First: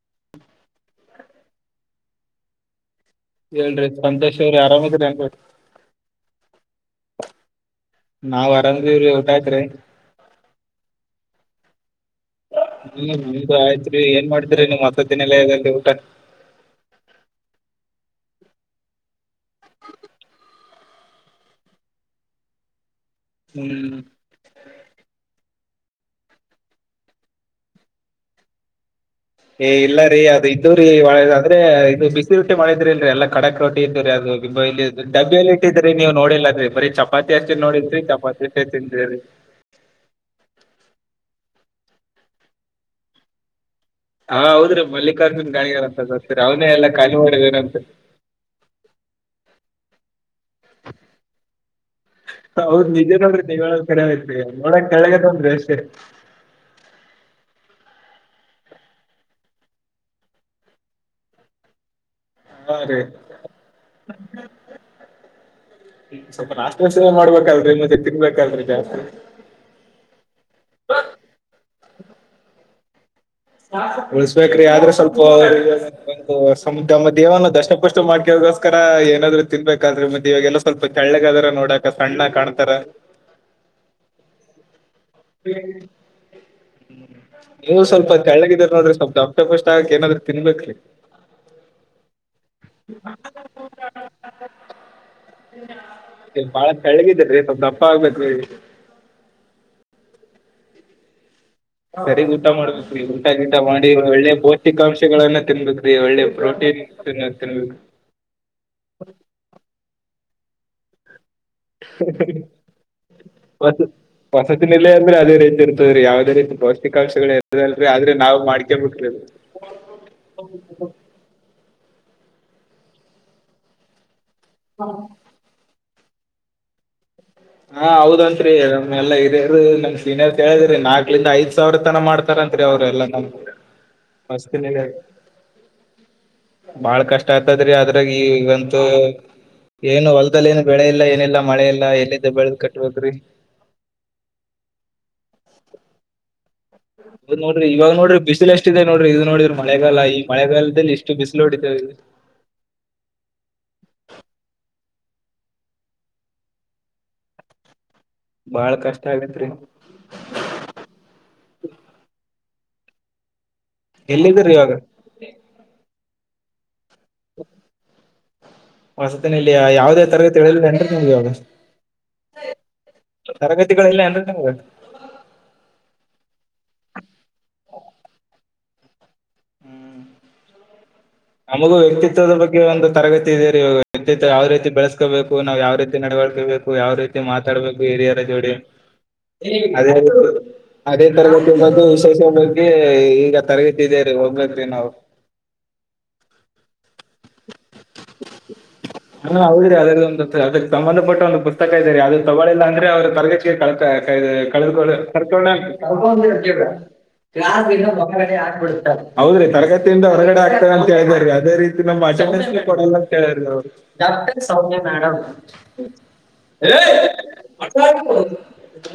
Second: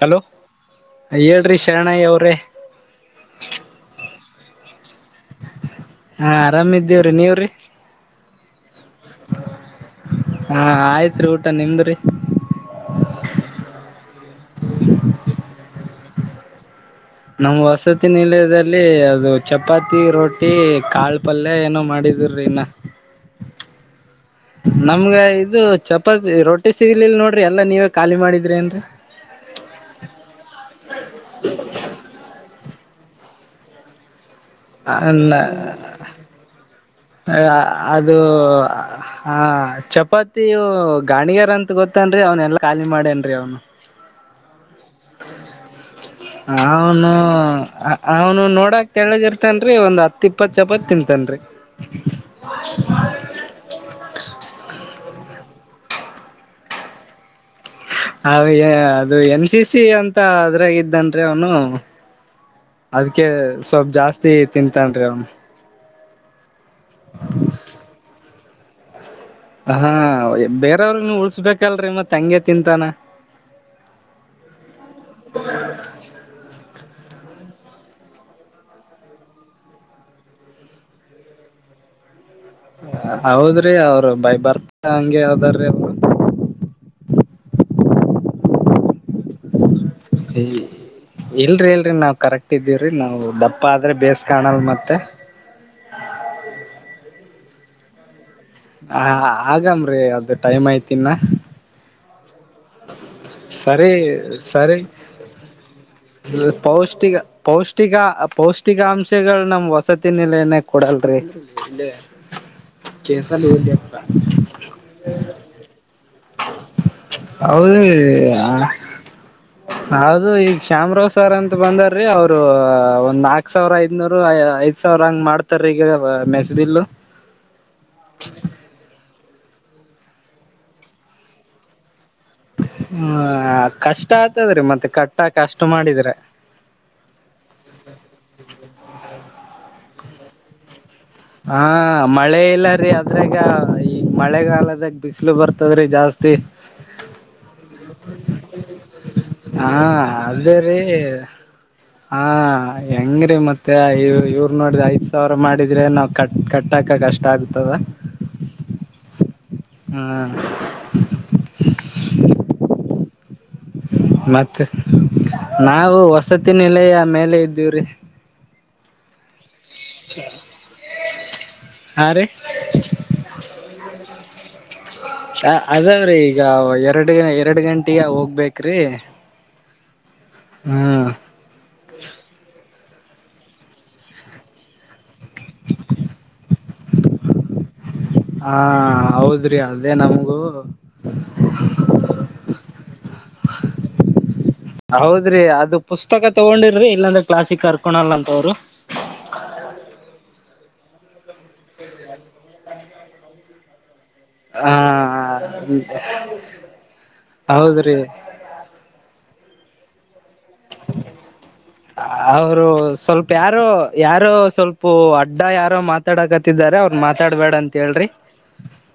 Hello ಹೇಳ್ರಿ ಶರಣಯ್ಯ ಅವ್ರೇ ಹೇಳ್ರಿ ಸಂತೇಶ್ ಅವ್ರರಿ ಆರಾಮಿದ್ರ್ರೇನ್ರಿ ಹಾ ಆರಾಮಿದ್ದೀವ್ರಿ ನೀವ್ರಿ ನಾವ್ ಅರಾಮಿದಿವ್ರಿ ಊಟಾಯತ್ರಿ ಹಾ ಆಯ್ತ್ರಿ ಊಟ ನಿಮ್ದ್ರಿ. ಹ್ಮ ನಮ್ದು ಆಯ್ತ್ರಿ ಏನ್ ಮಾಡತ್ರಿ ನಿಮ್ ವಸತಿ ನಿಲಯದಲ್ಲಿ ಊಟ. ನಮ್ಮ್ ವಸತಿ ನಿಲಯದಲ್ಲಿ ಅದು ಚಪಾತಿ ರೋಟಿ ಕಾಳ ಪಲ್ಯ ಏನೋ ಮಾಡಿದ ದರಿ ಇನ್ನ. ಹ್ಮ್ ನಮ್ಗ ಇದು ಚಪಾತಿ ರೊಟ್ಟಿ ಸಿಗ್ಲಿಲ್ಲ ನೋಡ್ರಿ ಎಲ್ಲಾ ನೀವೇ ಖಾಲಿ ಮಾಡಿದ್ರಿ ಏನ್ರಿ. ಏ ಇಲ್ಲ ರೀ ಅದು ಇದ್ದು ರೀ ಆದ್ರೆ ಇದು ಬಿಸಿ ರೊಟ್ಟಿ ಮಾಡಿದ್ರಿ ಇಲ್ರಿ ಎಲ್ಲಾ ಕಡಕ್ ರೊಟ್ಟಿ ಇದ್ದುರಿ ಎಲ್ಲಾ ಇಬ್ಬ ಇಲ್ಲಿ ಇದ್ದೂರಿ ಡಬ್ಬಿ ಅಲ್ಲಿ ಇಟ್ಟಿದ್ರೀ ನೀವು ನೋಡಿಲ್ಲ್ರೀ ಬರಿ ಚಪಾತಿ ಅಷ್ಟೇ ನೋಡಿದ್ರಿ ಚಪಾತಿ ಅಷ್ಟೇ ತಿಂದಿರಿ. ಹಾ ಚಪಾತಿಯೊ ಗಾಣಿಗೆರ ಅಂತ ಗೊತ್ತೇನ್ರರಿ ಅವ್ನ್ ಎಲ್ಲಾ ಖಾಲಿ ಮಾಡೇನ್ರರಿ ಅವ್ನು. ಹಾ ಹೌದ್ರೀ ಮಲ್ಲಿಕಾರ್ಜುನ್ ಗಾಣಿಗೆರ್ ಅಂತರ್ತೀ ಅವ್ನೇ ಎಲ್ಲ ಕಾಲಿ ಮಾಡಿದನಂತ್ರಿ. ಅವ್ನು ನೋಡಾಕ್ ತೆಳ್ಳಗ ಇರ್ತನ್ರರಿ ಒಂದ್ ಹತ್ ಇಪ್ಪತ್ ಚಪತ್ ತಿಂತನ್ರಿ. ಹೌದ್ ನಿಜ ನೋಡ್ರಿ ನೀವ್ ಹೇಳದ ಕರೆ ಆಯ್ತ್ರಿ ನೋಡಕ್ ತೆಳ್ಳಗ ಅದಾನ್ರಿ ಅಷ್ಟೇ. ಹ ವೆ ಅದು ಏಮ್ ಸಿ ಸಿ ಅಂತ ಅದ್ರಾಗ ಇದ್ದಾನ್ರಿ ಅವನು. ಹಾ ರೀ. ಅದ್ಕೆ ಸ್ವಲ್ಪ್ ಜಾಸ್ತಿ ತಿಂತಾನ್ರಿ ಅವ್ನು. ಸ್ವಲ್ಪ ನಾಷ್ಟ [unintelligible] ಮಾಡ್ಬೇಕಲ್ರಿ ಮತ್ತ್ ತಿಗ್ಬೇಕ ಅಲ್ರಿ ಜಾಸ್ತಿ. ಹಾ ಬೇರೆ ಅವ್ರ್ಗುನು ಉಳ್ಸ್ಬೇಕಲ್ರರಿ ಮತ್ ಹಂಗೆ ತಿಂತಾನ. ಉಳ್ಸ್ಬೇಕ್ರಿ ಆದ್ರೆ ಸ್ವಲ್ಪ ಅವರ್ಗ್ [unintelligible] ದೇಹನಾ ದಷ್ಟ ಪುಷ್ಟ ಮಾಡ್ಕಕೋಸ್ಕರ ಏನಾದ್ರು ತಿನ್ಬೇಕಾದ್ರೆ ಮತ್ತೆ ಇವಾಗೆಲ್ಲಾ ಸ್ವಲ್ಪ ತೆಳ್ಳಗಾದ್ರ ನೋಡಾಕ ಸಣ್ಣ ಕಾಣ ಹ ಹೌದ್ರಿ ಅವ್ರ ಬೈ ಬರ್ತಾ ಹಂಗೆ ಅದಾರಿ ನೀವು ಸ್ವಲ್ಪ ತೆಳ್ಳಗ ಇದೀರಿ ನೋಡ್ರಿ ಸ್ವಲ್ಪ ದಪ್ ದಷ್ಟ ಪುಷ್ಟ ಆಗಕ ಎನ ತಿನ್ಬೇಕ್ರೀ ಇಲ್ರಿ ಇಲ್ರಿ ನಾವ ಕರೆಕ್ಟ್ ಇದ್ದೀವ್ರಿ ನಾವು ದಪ್ಪ ಆದ್ರೆ ಬೇಸ್ ಕಾಣಲ್ ಮತ್ತ. ಏ ಬಾಳ ತೆಳ್ಳಗ ಇದ್ದೀರಿ ಸ್ವಲ್ಪ ದಪ್ಪ ಆಗ್ಬೇಕ್ರಿ. ಹಾ ಆಗಮ್ರಿ ಅದ ಟೈಮ್ ಐತಿ ಇನ್ನಾ. ಸರಿಗ ಊಟ ಮಾಡ್ಬೇಕ್ರಿ ಊಟ ಗಿಟ ಮಾಡಿ ಸರಿ ಒಳ್ಳೆ ಸರಿ ಭೌಷ್ಟಿಕಾಂಶಗಳನ್ನ ತಿನ್ಬೇಕ್ರಿ ಒಳ್ಳೆ ಪ್ರೋಟೀನ್ ಪೌಷ್ಟಿಕ ತಿನ್ನ ತಿನ್ಬೇಕ್ರಿ ಪೌಷ್ಟಿಕ ಈಗಾ ಪೌಸ್ ಟಿಕಾ ಅಂಶಗಳ ನಮ್ ವಸತಿ ನಿಲಯನ ಕೊಡಲ್ರಿ ಇಲ್ಲೆ ಕೇಸಲ್ [unintelligible] ವಸತಿನಿಲಯ ಅಂದ್ರ ಅದೆ ರೀತಿ ಇರ್ತಾದ್ರಿ ಯಾವ [unintelligible] ಅದೇ ರೀತಿ ಪೌಷ್ಟಿಕಾಂಶಗಳ ಹೌದು ಇರತದಲ್ರಿ ಆದ್ರೆ ನಾವು ಮಾಡ್ಕಬೇಕ್ರಿ ಅದು. ಹೌದು ಈಗ ಶಾಮರಾವ್ ಸರ್ ಅಂತ ಬಂದಾರೀ ಅವ್ರು ಒಂದ್ ನಾಕ್ ಸಾವ್ರ ಐದನೂರು [unintelligible] ಐದ್ ಸಾವ್ರ ಹಂಗ್ ಮಾಡ್ತಾರ ಈಗ ಅ ಮೆಸದೀಲ್ಲು ಹಾ ಹೌದಂತ್ರಿ ನಮ್ ಎಲ್ಲ ಹಿರಿಯರ ನಮ್ ಸೀನಿಯರ್ಸ್ ಹೇಳಿದರಿ ನಾಕ್ಲ ಇಂದ ಐದ ಸಾವ್ರ ತನ ಮಾಡ್ತ ಹ ಕಷ್ಟ ಆತದ್ರಿ ಮಸ್ತಿನಾಗ ಮತ್ತ ಕಟ್ಟಾಕ ಅಷ್ಟ ಮಾಡಿದ್ರ ಬಾಳ ಕಷ್ಟ ಆಯತದ್ರಿ ಅದ್ರಾಗ ಈಗಂತೂ ಏನು ಹೊಲದಲ್ಲಿ ಏನು ಬೆಳೆ ಇಲ್ಲ ಏನಿಲ್ಲ ಮಳೆ ಇಲ್ಲ ಎನಿಲ್ ಆದ್ರೆ ಈಗ ಈ ಮಳೆಗಾಲದಾಗ ಬಿಸಿಲು ಬರ್ತದ್ರಿ ಜಾಸ್ತಿ ಹೌದ ನೋಡ್ರಿ ಇವಗ್ ನೋಡ್ರಿ ಬಿಸಲ್ ಏಷ್ಟ ಇದೆ ನೋಡ್ರಿ ಇದು ನೋಡಿದ್ರ ಹಾ ಮಳೆಗಾಲ ಈ ಮಳೆಗಾಲದಲ್ಲಿಷ್ಟ ಬಿಸಿಲ ಹೊಡ್ ಹ ಹೆಂಗ್ರೀ ಮತ್ತೆ ಇವ್ರ ಇವ್ರ ನೋಡಿದ್ರ ಐದ್ ಸಾವ್ರ ಮಾಡಿದ್ರೆ ನಾವ ಕಟ್ ಕಟ್ಟಕ ಕಷ್ಟ ಆಗ್ತದ ಬಾಳ ಕಷ್ಟ ಆಗತ್ರಿ ಹ ಎಲ್ಲಿದ್ರಿ ಮತ್ತೆ ಇವಾಗ ನಾವು ವಸತಿನ ಮೇಲೆ ಇದ್ದೀವ್ರಿ. ವಸತಿನಿಲಯ ಯಾವ ಅದೇ ತರಗತಿ ಹಾ ರೀ ತರಗತಿಗಳು ಇಲ್ಲ ಏನ್ರಿ ನಿಮಗ. ಹ ಅದಾವ್ರೀ ಈಗ ಎರಡು ಎರಡು ಗಂಟೆಗೆ ಹೋಗ್ಬೇಕ್ರಿ ಹ್ಮ್ ಹ್ಮ್ ನಮಗೂ ವ್ಯಕ್ತಿತ್ವದ ಬಗ್ಗೆ ಒಂದು ತರಗತಿ ಇದೆರೀ ವ್ಯಕ್ತಿತ್ವ ಯಾವ ರೀತಿ ಬೆಳೆಸಬೇಕು ಬೇಕು ನಾವು ಯಾವ ರೀತಿ ನಡವಳಿಕೆಬೇಕು ಯಾವ ರೀತಿ ಮಾತಾಡಬೇಕು ಹಿರಿಯ ಜೋಡಿ ಹಾ ಹೌದ್ರಿ ಅದೇ ನಮಗೂ ಅದೇ ತರಗತಿ ವಿಶೇಷ ಬಗ್ಗೆ ಈಗ ತರಗತಿದೇ ರೀ ಹೋಗಬೇಕ್ರಿ ನಾವು. ಹೌದ್ರಿ ಅದು ಪುಸ್ತಕ ತಗೊಂಡಿರ್ರಿ ಇಲ್ಲಂದ್ರೆ ಕ್ಲಾಸಿಕ್ ಕರ್ಕೊಳಲ್ಲ ಅಂತವ್ರ. ಹಾ ಹೌದ್ರೀ ಅದ್ರದೊಂದು ಅದಕ್ಕೆ ಸಂಬಧಟ್ಟ ಒಂದು ಪುಸ್ತಕ ಇದೆ ರೀ ಅದು ತೊಕೊಳಿಲ್ಲ ಅಂದ್ರೆ ಅವ್ರ ತರಗತಿ. ಹ [unintelligible] [unintelligible] ಹೌದ್ರಿ ಹೌದ್ರಿ ತರಗತಿಯಿಂದ ಹೊರಗಡೆ ಆಗ್ತಾರ ಅಂತ ಹೇಳಾರೀ ಅದೇ ರೀತಿ ನಮ್ಮ ಆಚರಣೆ ಅವರು ಸ್ವಲ್ಪ ಯಾರೋ ಯಾರೋ ಸೌಮ್ಯ ಸ್ವಲ್ಪ ಅಡ್ಡ ಯಾರೋ ಮಾತಾಡಕತ್ತಿದ್ದಾರೆ ಮೇಡಮ್ ಅವ್ರು ಮಾತಾಡಬೇಡಂತ. ಹೇಳ್ರಿ.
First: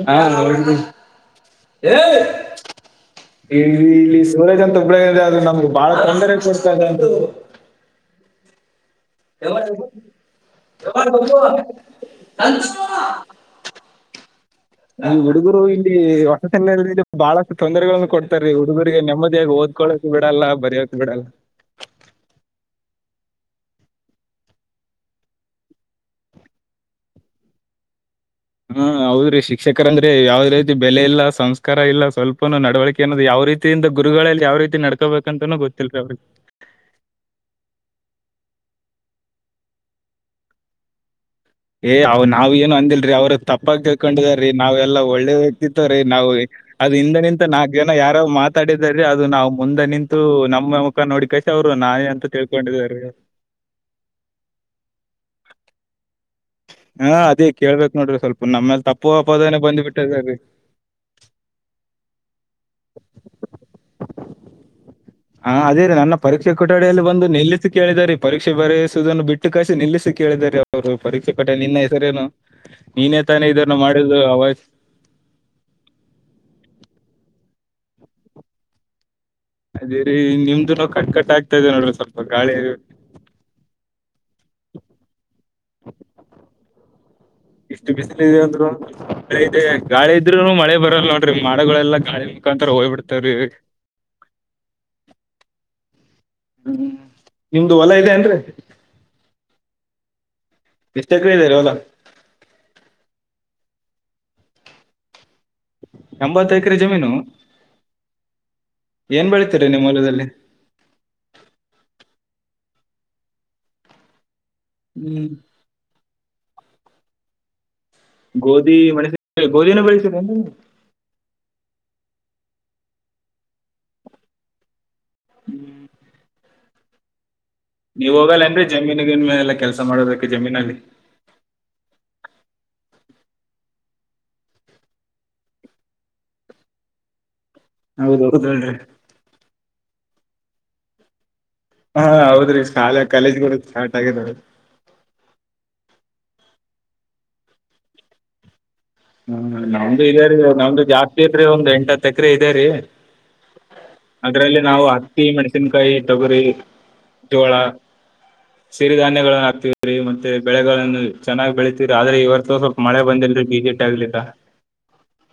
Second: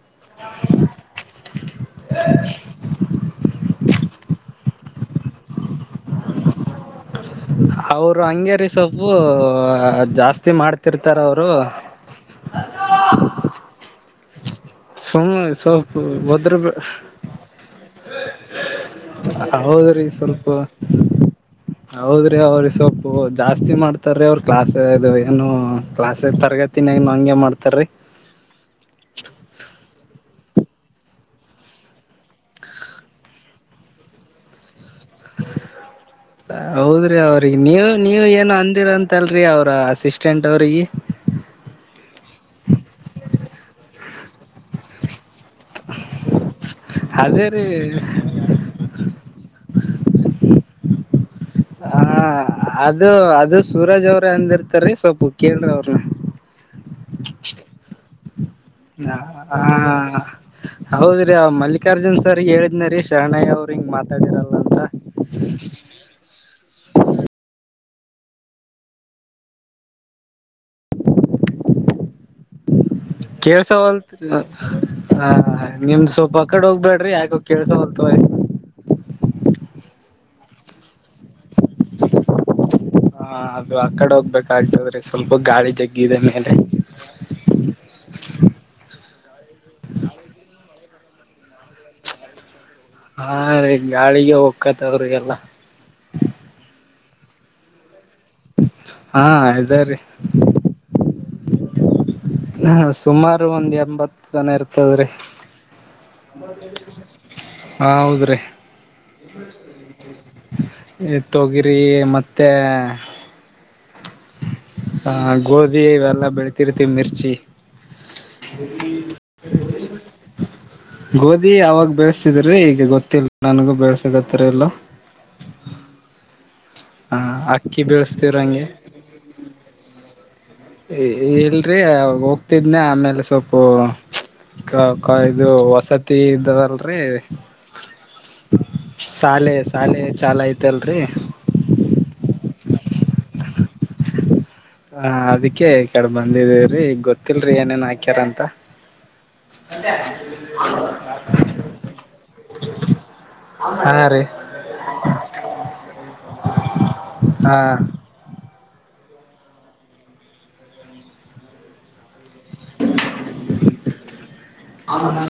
ಹಾ [unintelligible] [unintelligible] ಇ ಇಲ್ಲಿ ಸೂರಜ್ ಅಂತ ಒಬ್ಬಇದೆ ಆದ್ರದು ನಮ್ಗೆ ಬಹಳ ತೊಂದರೆ ಕೊಡ್ತದೆ ಅದು. ಅವರು ಹಂಗೇರಿ ಸೊಪ್ಪು ಜಾಸ್ತಿ ಮಾಡ್ತಿರ್ತಾರ ಅವರು. [inaudible] [inaudible] ಈ ಹುಡುಗರು ಸ್ವಲ್ಪ ಇಲ್ಲಿ ಒದ್ರ ಹೊಸತಿನಿಲಯದಲ್ಲಿ ಬಹಳಷ್ಟು ತೊಂದರೆಗಳನ್ನು ಕೊಡ್ತಾರೀ ಹುಡುಗರಿಗೆ ನೆಮ್ಮದಿಯಾಗಿ ಹೌದ್ರಿ ಓದ್ಕೊಳ್ಳೋಕಕ್ ಸ್ವಲ್ಪ ಬಿಡಲ್ಲ ಬರೀಯೋಕ್ ಬಿಡಲ್ಲ. [inaudible] ಹೌದ್ರಿ ಅವ್ರಿ ಸೊಪು ಜಾಸ್ತಿ ಮಾಡ್ತಾರೀ ಅವ್ರರು ಕ್ಲಾಸ್ ಇದು ಏನು ಕ್ಲಾಸ್ ತರಗತಿ. ದಿನಯಾಗ ನಾ ಹಂಗೆ ಮಾಡ್ತಾರೆ ರೀ. ಹ್ಮ ಹೌದ್ರಿ ಶಿಕ್ಷಕರ ಅಂದ್ರಿ ಯಾವ್ರ. ಬೆಲೆ ಇಲ್ಲ ಸಂಸ್ಕಾರ ಇಲ್ಲ ಸ್ವಲ್ಪನೂ ನಡವಳಿಕೆ ಅನ್ನೋದು ಯಾವ ರೀತಿಯಿಂದ ಗುರುಗಳಲ್ಲಿ ಯಾವ ರೀತಿ ನೆಡ್ಕೊ. ಬೇಕಂತನು ಗೊತ್ತಿರಿ ಅವ್ರಿಗೆ. ಹೌದ್ರಿ ಅವ್ರಿಗೆ ನೀವ ನೀವ ಏನು ಅಂದಿರಂತಲ್ರರಿ ಅವ್ರ ಅಸಿಸ್ಟೆಂಟ್ ಅವ್ರಿಗೆ. ಏ ಅವ್ ನಾವ್ ಏನು ಅಂದಿಲ್ರರಿ ಅವ್ರ ತಪ್ಪಾಗಿ ತಿಳ್ಕೊಂಡಿದಾರೀ ನಾವೆಲ್ಲ ಒಳ್ಳೆ ವ್ಯಕ್ತಿತ್ವ ರೀ ನಾವು. ಅದು ಹಿಂದೆ ನಿಂತು ಅದೇ ನಾ ರೀ ಏನ ಯಾರ ಮಾತಾಡಿದಿದ್ದಾರೆ ಅದು ನಾವು ಮುಂದೆ ನಿಂತು ನಮ್ಮ. ಮುಖನೋಡಿಕೊಂಡು ಅವರು ನಾನೇ ಅಂತ ತಿಳ್ಕೊಂಡಿದಾರೇ ಅವ್ರು. ಸೂರಾಜ್ ಅವ್ರ ಅಂದಿರ್ತಾರೀ ಸ್ವಲ್ಪ ಕೇಳ್ರ ಅವ್ರ. ಹಾ ಅದೇ ಕೇಳ್ಬೇಕಕ್ ನೋಡ್ರಿ ಸ್ವಲ್ಪ ನಮ್ಮ. ಹಾ ಹಾ ಹೌದ್ರಿ ಆ ಮಲ್ಲಿಕಾರ್ಜುನ್ ಸರ್ ಹೇಳಿದ್ನಾರೀ ಶರಣಯ್ಯ ಅವ್ರರು ಹಿಂಗ್ ಮಾತಾಡಿರಲ್ಲ ಅಂತ. ಹಾ ಅದೇ ರೀ ನನ್ನ ಪರೀಕ್ಷೆ ಕೊಠಡಿಯಲ್ಲಿ ಒಂದು ನಿಲ್ಲಿಸಿ ಕೇಳಿದಿದ್ದಾರೆ ಪರೀಕ್ಷೆ ಬರೆಯಸುವುದನ್ನು ಬಿಟ್ಟು ಕಾಸಿ ನಿಲ್ಲಿಸಿ ಕೇಳಿದಿದ್ದಾರೆ ಅವರು. ಪರೀಕ್ಷೆ ಕಟ್ಟೆ ನಿನ್ನ ಹೆಸರೇನು ನೀನೇ ತಾನೇ ಇದನ್ನು ಮಾಡುದು ಅವ್. ಹಾ ನಿಮ್ ಸ್ವಲ್ಪ ಕಡೆ ಹೋಗ್ಬೇಡ್ರಿ ಯಾಕ ಕೇಳಿಸಲ್ಲ ವಾಯ್ಸ್. ಅದೇ ರೀ ನಿಮ್ದು ನಾವು ಕಟ್ ಕಟ್ ಆಗ್ತಾ ಇದೆ ನೋಡ್ರಿ ಸ್ವಲ್ಪ ಗಾಳಿ. ಹಾ ಅದು ಆ ಕಡೆ ಹೋಗ್ಬೇಕಾಗ್ತದ್ರಿ ಸ್ವಲ್ಪ ಗಾಳಿ ಜಗ್ಗಿದೆ ಮೇಲೆ. ಇಷ್ಟು ಬಿಸಿಲು ಇದೆ ಅಂದ್ರು ಇದೆ ಗಾಳಿ ಇದ್ರು ಮಳೆ ಬರಲ್ಲ ನೋಡಿ ಮೋಡಗಳೆಲ್ಲ ಗಾಳಿ ಮುಖಾಂತರ ಹೋಗ್ ಬಿಡ್ತಾವ್ರೀ. ಹಾ ರೀ ಗಾಳಿಗೆ ಹೋಗಕ್ಕತವ್ರಿಎಲ್ಲಾ ಹ್ಮ್, ನಿಮ್ದು ಹೊಲ ಇದೆ ಏನ್ರಿ ಹಾ, ಇದೇ ರೀ ಎಷ್ಟು ಎಕ್ರೆ ಇದೆ ಹೊಲ- ಹಾ, ಸುಮಾರು ಒಂದ್ ಎಂಬತ್ನ ಇರ್ತದ್ರೀ ಎಂಬತ್ತು ಎಕರೆ ಜಮೀನು- ಹೌದ್ರೀ ಏನ್ ಬೆಳೀತೀರಿ ನಿಮ್ಮಹೊಲದಲ್ಲಿ ತೊಗಿರಿ ಮತ್ತಾ ಹ ಹ್ಮ್ ಗೋದಿ ಇವೆಲ್ಲಾ ಬೆಳತಿರ್ತಿವಿ ಮಿರ್ಚಿ ಗೋಧಿ ಮಣಸ ಗೋಧಿನ ಬೆಳೆಸಿದೆ [unintelligible] ಗೋಧಿ ಅವಾಗ ಬೆಳಸ್ತಿದ್ರೀ ಈಗ ಗೊತ್ತಿಲ್ಲ ನನಗೂ ಬೆಳ್ಸಗತ್ತರ ಎಲ್ಲಾ ಹ್ಮ್ [inaudible] ಹಾ, ಅಕ್ಕಿ ನೀವ ಹೋಗಲ್ಲೇನರಿ ಬೆಳಸ್ತಿವ್ರಂಗೆ ಜಮೀನಗ ಎಲ್ಲ ಕೆಲ್ಸ ಮಾಡೋದಕ್ಕೆ ಜಮೀನಲ್ಲಿ. ಇಲ್ರಿ ಹೋಗ್ತಿದ್ನ ಆಮೇಲೆ ಸ್ವಲ್ಪ ಕ ಇದು ವಸತಿ ಇದರಲ್ರಿ ಹೌದು ಹೌದಿ [inaudible] ಶಾಲೆ ಶಾಲೆ ಚಾಲೂ ಐತೆ ಅಲ್ರಿ ಹಾ ಹೌದ್ರಿ ಶಾಲಾ ಕಾಲೇಜ್ ಕೂಡ ಸ್ಟಾರ್ಟ್ ಆಗದ್ರಿ. ಹಾ, ಅದಕ್ಕೆ ಈ ಕಡೆ ಬಂದಿವಲ್ರಿ ಗೊತ್ತಿಲ್ರಿ ಏನೇನ್ ಹಾಕ್ಯಾರಂತ. ಹ್ಮ, ನಮ್ದು ಇದೆರಿ ನಮ್ದು ಜಾಸ್ತಿ ಇಲ್ರಿ ಒಂದ್ ಎಂಟತ್ ಎಕರೆ ಇದೆರಿ. ಹಾ [unintelligible] ರೀ ಅದ್ರಲ್ಲಿ ನಾವು ಅಕ್ಕಿ, ಮೆಣಸಿನ್ಕಾಯಿ, ತೊಗರಿ ಹಾ, ಸಿರಿಧಾನ್ಯಗಳನ್ನು ಹಾಕ್ತಿವ್ರಿ ಮತ್ತೆ ಬೆಳೆಗಳನ್ನು ಚೆನ್ನಾಗಿ ಬೆಳೀತೀವಿರಿ. ಆದ್ರೆ ಇವ ಸ್ವಲ್ಪ ಮಳೆ ಬಂದಿಲ್ರಿ ಆಗಗ್ಲಿಕ್ಕಾ [unintelligible] ಆದ [inaudible]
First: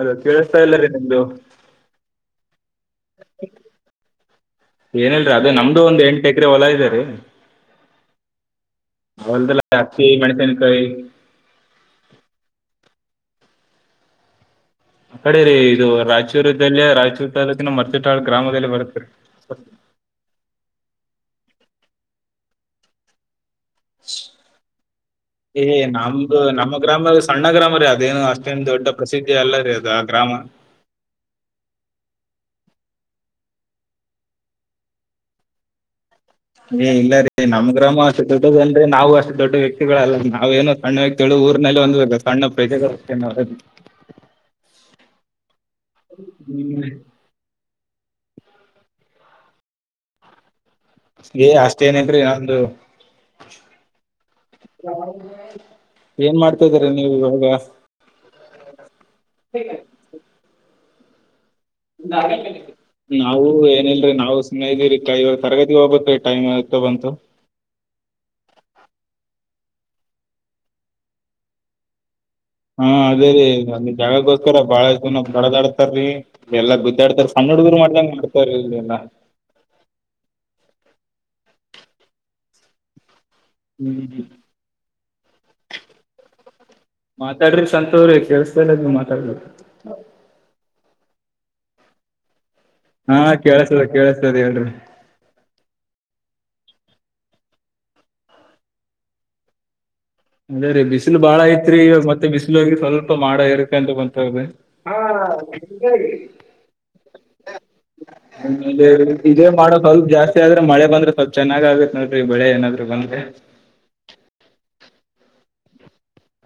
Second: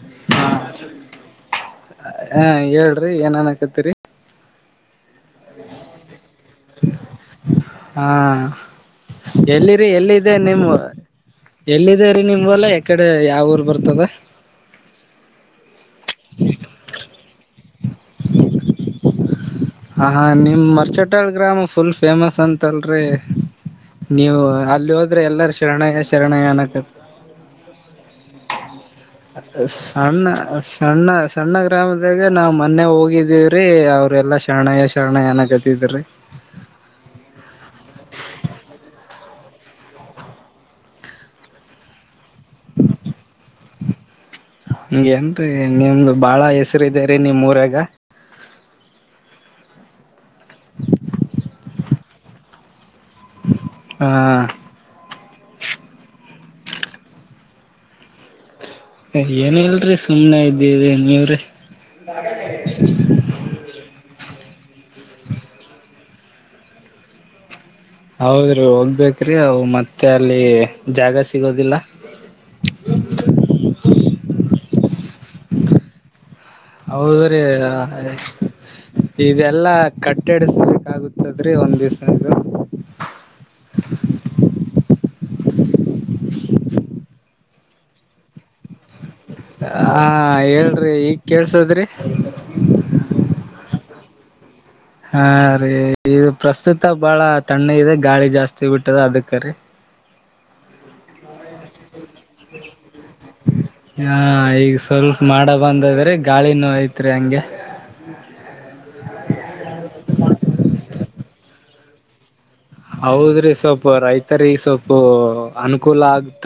ಅದ ಕೇಳಿಸ್ತಾ ಇಲ್ಲ ರೀ ನಿಮ್ದು ಹಾ, ಹೇಳ್ರಿ ಏನನ್ಕತ್ತಿರಿ ಏನಿಲ್ಲಾ ರಿಅದು ನಮ್ದು ಒಂದ್ ಎಂಟ ಎಕರೆ ಹೊಲ ಇದ್ದೆ ರೀ ಹಾ, ಹೊಲದಲ್ಲಿ ಎಲ್ಲಿರಿ ಹತ್ತಿ ಎಲ್ಲಿದೆ ನಿಮ್ ಮೆಣಸಿನಕಾಯಿ ಎಲ್ಲಿದೆೇ ರೀ ನಿಮ್ಲ್ ಹೊಲ ಎಕಡಿ ಯಾವ ಊರ್ ಬರ್ತದ. ಈಕಡೆ ರೀ ಇದು ರಾಯಚೂರಲ್ಲಿ ರಾಯಚೂರು ತಾಲ್ಲೂಕಿನ ಮರ್ಚಟಾಳ್ ಗ್ರಾಮದಲ್ಲಿ ಬರುತ್ತ ರಿ. ಹ ಹಾ, ನಿಮ್ ಮರ್ಚಟಾಳ್ ಗ್ರಾಮ ಫುಲ್ ಫೇಮಸ್ ಅಂತಲ್ರಿ ನೀವು ಅಲ್ಲಿ ಹೋದ್ರೆ ಎಲ್ಲಾರ ಏ ಶರಣಯ್ಯ ನಮ್ದು ಶರಣಯ ನಮ್ಮ ಅನಕತ್ ಗ್ರಾಮ ಸಣ್ಣ ಗ್ರಾಮ ರೀ ಅದೇನು ಅಷ್ಟೇನ್ ದೊಡ್ಡ ಪ್ರಸಿದ್ಧಿ ಅಲ್ಲ ರೀ ಅದು ಆ ಸಣ್ಣ ಗ್ರಾಮ [unintelligible] ಸಣ್ಣ ಸಣ್ಣ ಗ್ರಾಮದಾಗ ನಾವು ಮೊನ್ನೆ ಹೋಗಿದ್ದೀವ್ರೀ ಅವ್ರೆಲ್ಲ ಶರಣಯ್ಯ ಶರಣಯ್ಯ ಅನಾಕತ್ತಿದ್ ರೀ ಏಯ್ ಇಲ್ಲ ರೀ ನಮ್ಮ ಗ್ರಾಮ ಅಷ್ಟ ದೊಡ್ಡದ ಅಲ್ಲಿ. ಅಂದ್ರೆ ನಾವು ಅಷ್ಟು ದೊಡ್ಡ ವ್ಯಕ್ತಿಗಳಲ್ಲ ನಾವ್ ಏನು ಸಣ್ಣತೇಳಳು ಊರ್ನಲ್ಲ ಒಂದ್ಬೇಕ ಸಣ್ಣ ಪ್ರಜ [unintelligible] ಹಂಗೆಂರಿ ನಿಮ್ದು ಬಾಳ ಹ್ಮ್ ಹೆಸರು ಇದೇರಿ ನಿಮ್ ಊರಾಗ. ಏಯ್ ಅಷ್ಟೇ ಏನೇಲ್ರಿ ನಂದು ಹ್ [inaudible] ಏನ್ ಮಾಡ್ತಾದಿರಾ ನೀವು ಇವಾಗ. ಏನ ಇಲ್ಲಡ್ರಿ ಸುಮ್ಮ್ನೆ ಇದ್ದೇರಿ ನೀವರಿ. ನಾವು ಏನಿಲಡ್ರಿ ನಾವು ಸುಮ್ಮೆ ಇದೀವಿರಿ ಇವಾಗ ತರಗತಿ ಹೋಗ್ಬೇಕೀ ಟೈಮ್ ಆಗತ ಬಂತು. ಹೌದ್ರಿ ಹೋಗ್ಬೇಕ್ರಿ ಅವು ಮತ್ತೆ ಅಲ್ಲಿ ಜಾಗ ಸಿಗೋದಿಲ್ಲಾ. ಹಾ ಅದೇ ರೀ ಜಾಗಗೋಸ್ಕರ ಬಾಳ ಇದುನ್ನ ಬಡದಾಆಡ್ತಾರೀ. ಹೌದ್ರೀ ಅ ಮಾಡ್ತಾರ ಇಲ್ಲೆಲ್ಲಾ ಇ ಇದೆಲ್ಲಾ. ಕಟ್ಟೆಡಸ್ಬೇಕಾಗುತ್ತದ್ರ ಒಂದ್ ದಿವ್ಸದು. ಹು ಹು ಮಾತಾಡ್ರಿ ಸಂತುವ್ರಿ ಕೇಳಸ್ತಾ ಇಲ್ಲಾ ನೀವು ಮಾತಾಡ. ಆ ಹೇಳ್ರಿ ಈಗ್ ಕೇಳ್ಸದ್ರಿ. ಹಾ ಕೇಳಸ್ತದ ಕೇಳಸ್ತದ ಹೇಳ್ರಿ. ಹಾ ರೀ ಇ ಪ್ರಸ್ತುತ ಬಾಳ ತಣ್ಣಗಿದೆ ಗಾಳಿ ಜಾಸ್ತಿ ಬಿಟ್ಟದ ಅದಕ್ಕ ರೀ. ಅದ ರೀ ಬಿಸಿಲು ಬಾಳ ಆಯತ. ಅದ ರಿ ಮತ್ತೆ ಬಿಸಿಲೊಗಿ ಸ್ವಲ್ಪ ಮಾಡ ಎರುಕಂತ ಬಂತದೆ ಹಾ. ದ್ರೆ ಗಾಳಿನು ನೋಯತ. ತ್ರಿ ಹಂಗೆ. ಇದೇ ಇದೆ ಮಾಡೋ ಸ್ವಲ್ಪ್ ಜಾಸ್ತಿ ಆದ್ರೆ ಮಳೆ ಬಂದ್ರೆ ಸ್ವಲ್ಪ್ ಚೆನ್ನಾಗತ್ತ ನೋಡ್ರಿ ಬೆಳೆ ಏನಾದೂ. ಹೌದ್ರಿ ಸ್ವಪ್ಪ ರೈತರಿಗೆ ಸ್ವಪ್ಪು ಅನುಕೂಲ ಆಗ್ತ.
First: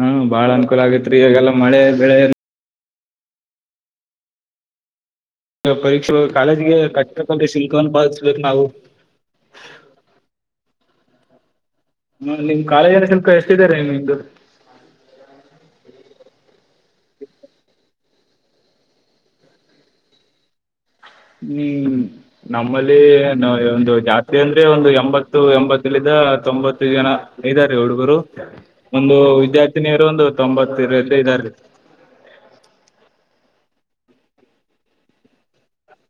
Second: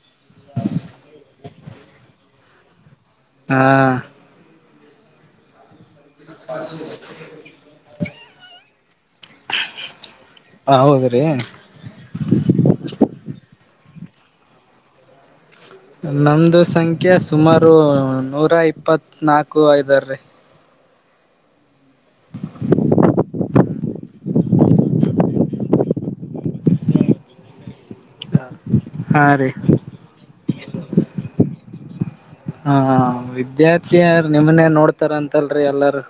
ಹ ಬಾಳ ಅನುಕೂಲ ಆಗೈತ್ರಿ ಈಗೆಲ್ಲಾ ಮಳೆ ಬೆಳೆ. ಹಾ ಪರೀಕ್ಷೆ ಕಾಲೇಜಿಗೆ ಕಟ್ಟಕೊಂಡ ಸಿಲ್ಕನ್ ಬಳಸ್ಬೇಕು ನಾವು. ಹ ಹೌದ್ರೀ ಹ ನಿಮ್ಮ ಕಾಲೇಜಲ್ಲಿ ಶುಲ್ಕ ಎಸ್ಟಿದೆರಿ ನಿಮ್ಮದು. ನಮ್ಮದು ಸಂಖ್ಯೆ ಸುಮಾರು ನೂರಾ ಇಪ್ಪತ್ತ್ನಾಲ್ಕು ಐದಾರ ರೀ. ಹು ನಮ್ಮಲ್ಲಿ ಒಂದು ಜಾತಿ ಅಂದ್ರೆ ಒಂದು ಎಂಬತ್ತು ಎಂಬತ್ತಲಿಂದ ತೊಂಬತ್ತು ಜನಾ. ಇದಾರ್ರಿ ಹುಡುಗರು ಒಂದು ಹಾ ರೀ ವಿದ್ಯಾರ್ಥಿನಿಯರು ಒಂದು ತೊಂಬತ್ತ ಇರ ಇದ್ದಾರ್ರೀ. ಹಾ ವಿದ್ಯಾರ್ಥಿಯರ ನಿಮ್ಮನ್ನೇ ನೋಡ್ತಾರ ಅಂತಲ್ರಿ ಎಲ್ಲಾರು.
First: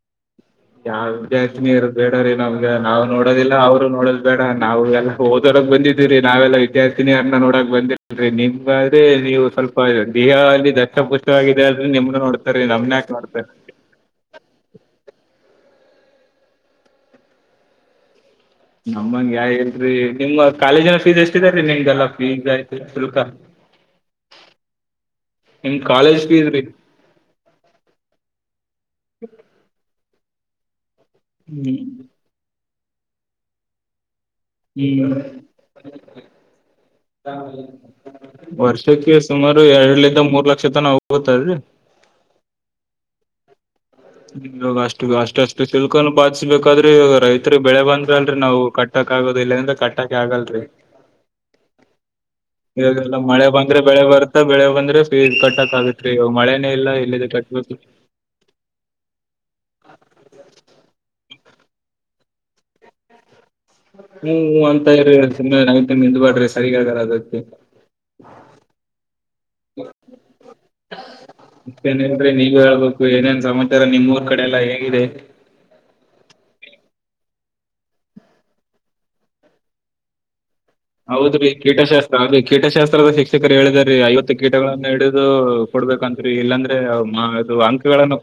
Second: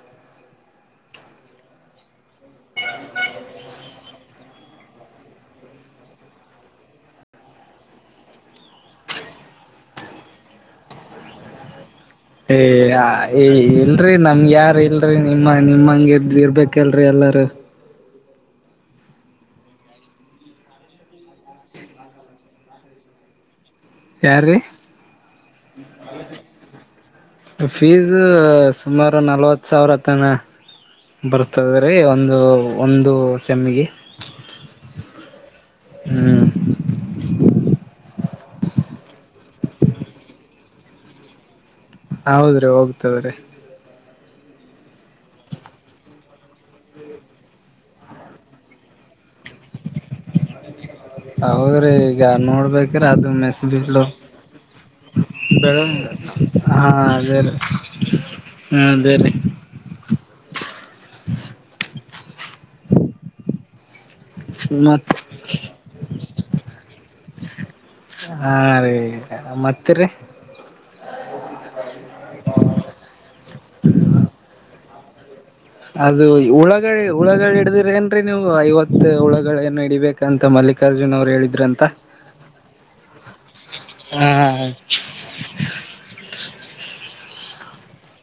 ಯಾವ ವಿದ್ಯಾರ್ಥಿನಿಯರು ಬೇಡಾ ರಿ ನಮಗೆ ನಾವು ನೋಡೋದಿಲ್ಲ ಅವುರು ನೋಡ. ಬೇಡಾ ನಾವು ಎಲ್ಲ ಓದೋದಕ್ಕ ಬಂದಿದೀವರಿ ನಾವೆಲ್ಲ ವಿದ್ಯಾರ್ಥಿನಿ ಅನ್ನ ನೋಡಕ್ ಬಂದಿರ್ದಿಲಿ ನಿಮಗಡೆ ನೀವು ಸ್ವಲ್ಪ. ಬೈ ಬಿಹಾದಲ್ಲಿ ಲ್ಯಾಪ್ಟಾಪ ವಚ್ಚವಾಗಿದೆ ಅದು ನಿಮ್ಮದ ನೋಡ್ರಿ. ಹೆ ಆ ಹೆ ಇಲ್ಲ. ಡ್ರಿ ನಮಗ ಯಾರ ಇಲ್ರಿ ನಿಮ್ಮ ನಿಮಮ್ಮ ಹಂಗ ಇದ್ರ ಇರ್ಬೇಕಲ್ರರಿ ಎಲ್ಲಾರು. ನಮ್ಮಂಗ ಯಾರ ಇಲ್ಲಡ್ರಿ ನಿಮ್ಮ ಕಾಲೇಜಿನ ಫೀಸ್ ಎಷ್ಟದೆ ರೀ ನಿಮಗೆಲ್ಲ ಫೀಸ್ ಆಯ್ತ ಶುಲ್ಕ. ಅ ನಿಮ್ಮ ಕಾಲೇಜ್ ಫೀಸ್ ರೀ. ಫೀಸ್ ಸುಮಾರು ನಲ್ವತ್ತು ಸಾವಿರ ತಾನಾ. ಬರ್ತದ ಹ್ಮ್ ರೀ ಒಂದು ಒಂದು ಸೆಮ್ಮಿಗೆ. ಹ್ಮ್ ಹು ವರ್ಷಕ್ಕೆ ಸುಮಾರು ಎರಡಲಿಂದ ಮೂರ್ ಲಕ್ಷ ತನ ಹೋಗತದ್ರೀ. ಹೌದ್ರಿ ಹೋಗ್ತಇದಾರೆ. ಇವಾಗ ಅಷ್ಟು ಅಷ್ಟ ಅಷ್ಟು ಸಿಲ್ಕನ್ನು ಬಾದ್ಬೇಕಾದ್ರೆ ರೈತರಿ ಬೆಳೆ ಬಂದ್ರ ಅಲ್ರೀ ನಾವು ಕಟ್ಟ. ಕಟ್ಟಕ್ ಆಗೋದು ಇಲ್ಲದಂದ ಕಟ್ಟಾಕ ಆಗಲರಿ. ಹೌದ್ರೀ ಹೇಳಡ್ರಿ ಮಳೆ ಬಂದ್ರೆ ಬೆಳೆ ಬರ್ತ್ತಾ ಬೆಳೆ ಬಂದ್ರೆ ಫೀ ಕಟ್ಟಕ್ ಬೆಳ ಆಗತ್ರಿ ಇವಾಗ ಮಳೆನೇ ಇಲ್ಲ ಅದೇ ಕಟ್ಟ. ರೀ [unintelligible] ಹಾ ಅದೇ ರೀ. ಹ್ಮ್ ಹ್ಮ್ ಅಂತ ಮತ್ ಇರಿ ಸುಮ್ನೆ [unintelligible] ಬಾಡ್ರಿ ಸರಿಗಾಗಲ್ಲ ಅದಕ್ಕೆ. ಹಾ ರೀ ಮತ್ತರಿ. ಮತ್ತೇನಿಲ್ಲ್ರಿ ನೀವ ಹೇಳ್ಬೇಕು ಏನೇನ್ ಸಮಾಚಾರ ನಿಮ್ಮ್ ಊರ್ ಕಡೆ ಎಲ್ಲಾ ಹೇಗಿದೆ? ಅದು ಹುಳಗಳ ಹುಳಗಳು ಹಿಡಿದಿರ್ ಏನ್ರೀ ನೀವು ಐವತ್ತು ಹುಳಗಳೇನು ಹ ಹಿಡಿಬೇಕ ಕಾಂತ್ ಮಲ್ಲಿಕ ಹೌದ್ರೀ ಕೀಟಶಾಸ್ತ್ರ ಅಲ್ಲಿ ಕೀಟಶಾಸ್ತ್ರದ ಶಿಕ್ಷಕರು ಹೇಳಿದಾರ್ರೀ ಆ ಐವತ್ತು ಕೀಟಗಳನ್ನ ಹಿಡ ಇದು ಕೊಡ್ಬೇಕಂತ್ರಿ ಇಲ್ಲಾಂದ್ರ ಅದು ಅಂಕಗಳನ್ನು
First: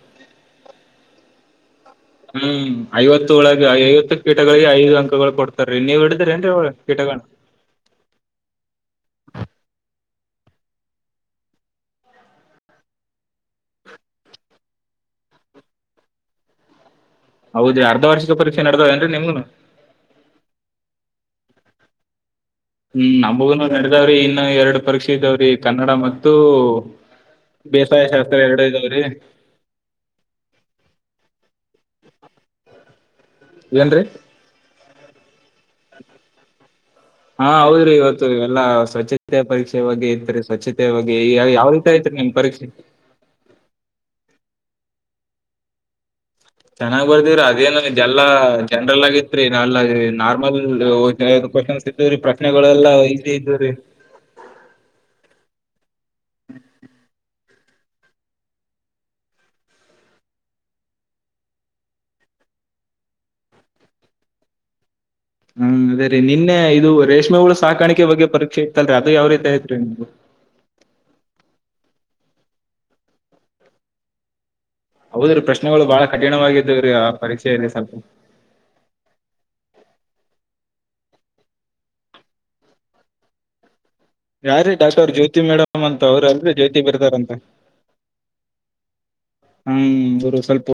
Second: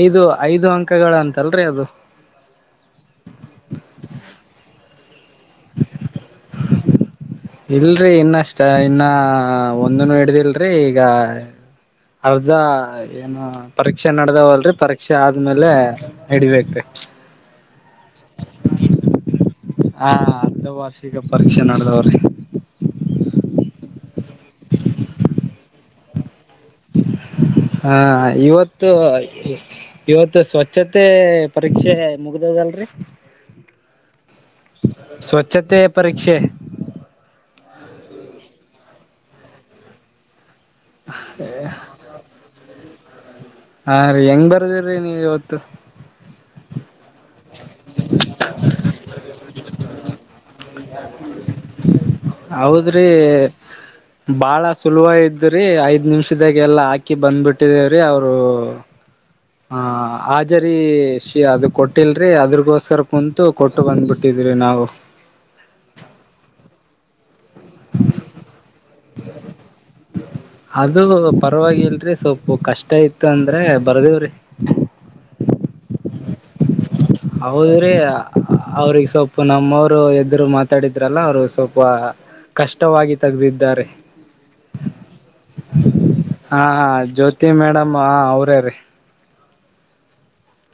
ಐದು ಐದು ಅಂಕಗಳ ಅಂತಲ್ರಿ ಅದು. ಹ್ಮ್ ಐವತ್ತು ಒಳಗೆ ಐವತ್ತು ಕೀಟಗಳಿಗೆ ಐದು ಅಂಕಗಳು ಕೊಡ್ತಾರೀ ನೀವು ಹಿಡಿದ್ರಿ ಏನ್ರಿ ಒಳ ಕೀಟಗಳ? ಇಲ್ರಿ ಇನ್ನಷ್ಟ ಇನ್ನ ಒಂದನು ಹಿಡ್ದಿಲ್ರಿ ಈಗ ಹೌದಾ ಏನು ಪರೀಕ್ಷೆ ನಡದಾವಲ್ರಿ ಪರೀಕ್ಷೆ ಆದ್ಮೇಲೆ ಹಿಡಿಬೇಕ್ರೀ. ಹೌದ ಅರ್ದಾ ವಾರ್ಷಿಕ ಪರೀಕ್ಷೆ ನಾಡದ್ದಾವ್ ಏನ್ರಿ ನಿಮ್ಮುವ್ನೂ. ಹಾ ಹಾ ಅರ್ಧ ವಾರ್ಷಿಕ ಪರೀಕ್ಷೆ ನಡದಾವ್ರಿ. ಹ್ಮ್ ನಮಗೂನು ನಡದಾವ್ರಿ ಇನ್ನ ಎರಡ ಪರೀಕ್ಷೆ ಇದಾವ್ರಿ ಕನ್ನಡ ಮತ್ತು ಹಾ ಬೇಸಾಯ ಹಾ ಶಾಸ್ತ್ರ ಎರಡು ಇವತ್ತು ಇದಾವ್ರಿ ಇವತ್ತು ಸ್ವಚ್ಛತೆ ಪರೀಕ್ಷೆ ಮುಗ್ದದಲ್ರಿ. ಏನ್ರಿ? ಸ್ವಚ್ಛತೆಯ ಪರೀಕ್ಷೆ. ಹಾ ಹೌದ್ರಿ ಇವತ್ತು ಎಲ್ಲ ಸ್ವಚ್ಛತೆ ಪರೀಕ್ಷೆ ಬಗ್ಗೆ ಇತರಿ ಸ್ವಚ್ಛತೆ ಇವಾಗೆ ಯಾವ್ ಯಾವ ರೀತಿ ಐತ್ರಿ ನಿಮ್ ಪರೀಕ್ಷೆ? ಹಾ ರೀ ಹೆಂಗ್ ಬರ್ದಿರಿ ನೀವ ಇವತ್ತು? ಚೆನ್ನಾಗ್ ಬರ್ದಿವ್ರಿ ಅದೇನದ ಎಲ್ಲಾ ಜನರಲ್ ಆಗಿತ್ರಿ ನಾವಲ್ಲ ನಾರ್ಮಲ್ [unintelligible] ಕೋಶನ್ ಇದ್ದುವ ರೀ ಪ್ರಶ್ನೆಗಳೆಲ್ಲ ಹೌದ್ರಿ ಈಝಿ ಇದ್ದುವ್ರಿ. ಬಾಳ ಸುಲಭ ಇದ್ದುವ್ರಿ ಐದ್ ನಿಮಿಷದಾಗ ಎಲ್ಲಾ ಹಾಕಿ ಬಂದ್ ಬಿಟ್ಟಿದೇವ್ರಿ ಅವರು [unintelligible] ಹಾ ಹಾಜರಿ ಶೀ ಅದು ಕೊಟ್ಟಿಲ್ರಿ ಅದ್ರಗೋಸ್ಕರ ಕುಂತು ಕೊಟ್ಟು ಬಂದ್ಬಿಟ್ಟಿದ್ರಿ ನಾವು. ಹ್ಮ್ ಅದೇ ರೀ ನಿನ್ನೆ ಇದು ರೇಷ್ಮೆ ಹುಳ ಸಾಕಾಣಿಕೆ ಬಗ್ಗೆ ಪರೀಕ್ಷೆ ಇತ್ತಲ್ರಿ ಅದು ಯಾವ ರೀತಿ ಆಯ್ತ್ರಿ? ಅದು ಪರವಾಗಿಲ್ರಿ ಸೊಪ್ಪ ಕಷ್ಟ ಇತ್ತು ಅಂದ್ರೆ ಬರ್ದೀವ್ರಿ. ಹೌದ್ರಿ ಪ್ರಶ್ನೆಗಳು ಬಹಳ ಕಠಣವಾಗಿ ಹೌದ್ರೀ ಅವ್ರಿಗ ಸೊಪ್ಪ ನಮ್ಮವರು ಎದರು ಮಾತಾಡಿದ್ರಲ್ಲ ಅವ್ರು ಸ್ವಲ್ಪ ಕಷ್ಟವಾಗಿ ತೆಗ್ದೀದ್ದಾರೆ. ಯಾರೀ ಡಾಕ್ಟರ್ ಜ್ಯೋತಿ ಮೇಡಮ್ ಅಂತ ಅವ್ರ ಅಲ್ರಿ ಹಾ ಜ್ಯೋತಿ ಬಿರಾದಾರ ಅಂತ್. ಜ್ಯೋತಿ ಮೇಡಮ್ ಅವ್ರೇ ರೀ ಹ್ಮ ಇವ್ರು ಸ್ವಲ್ಪೂ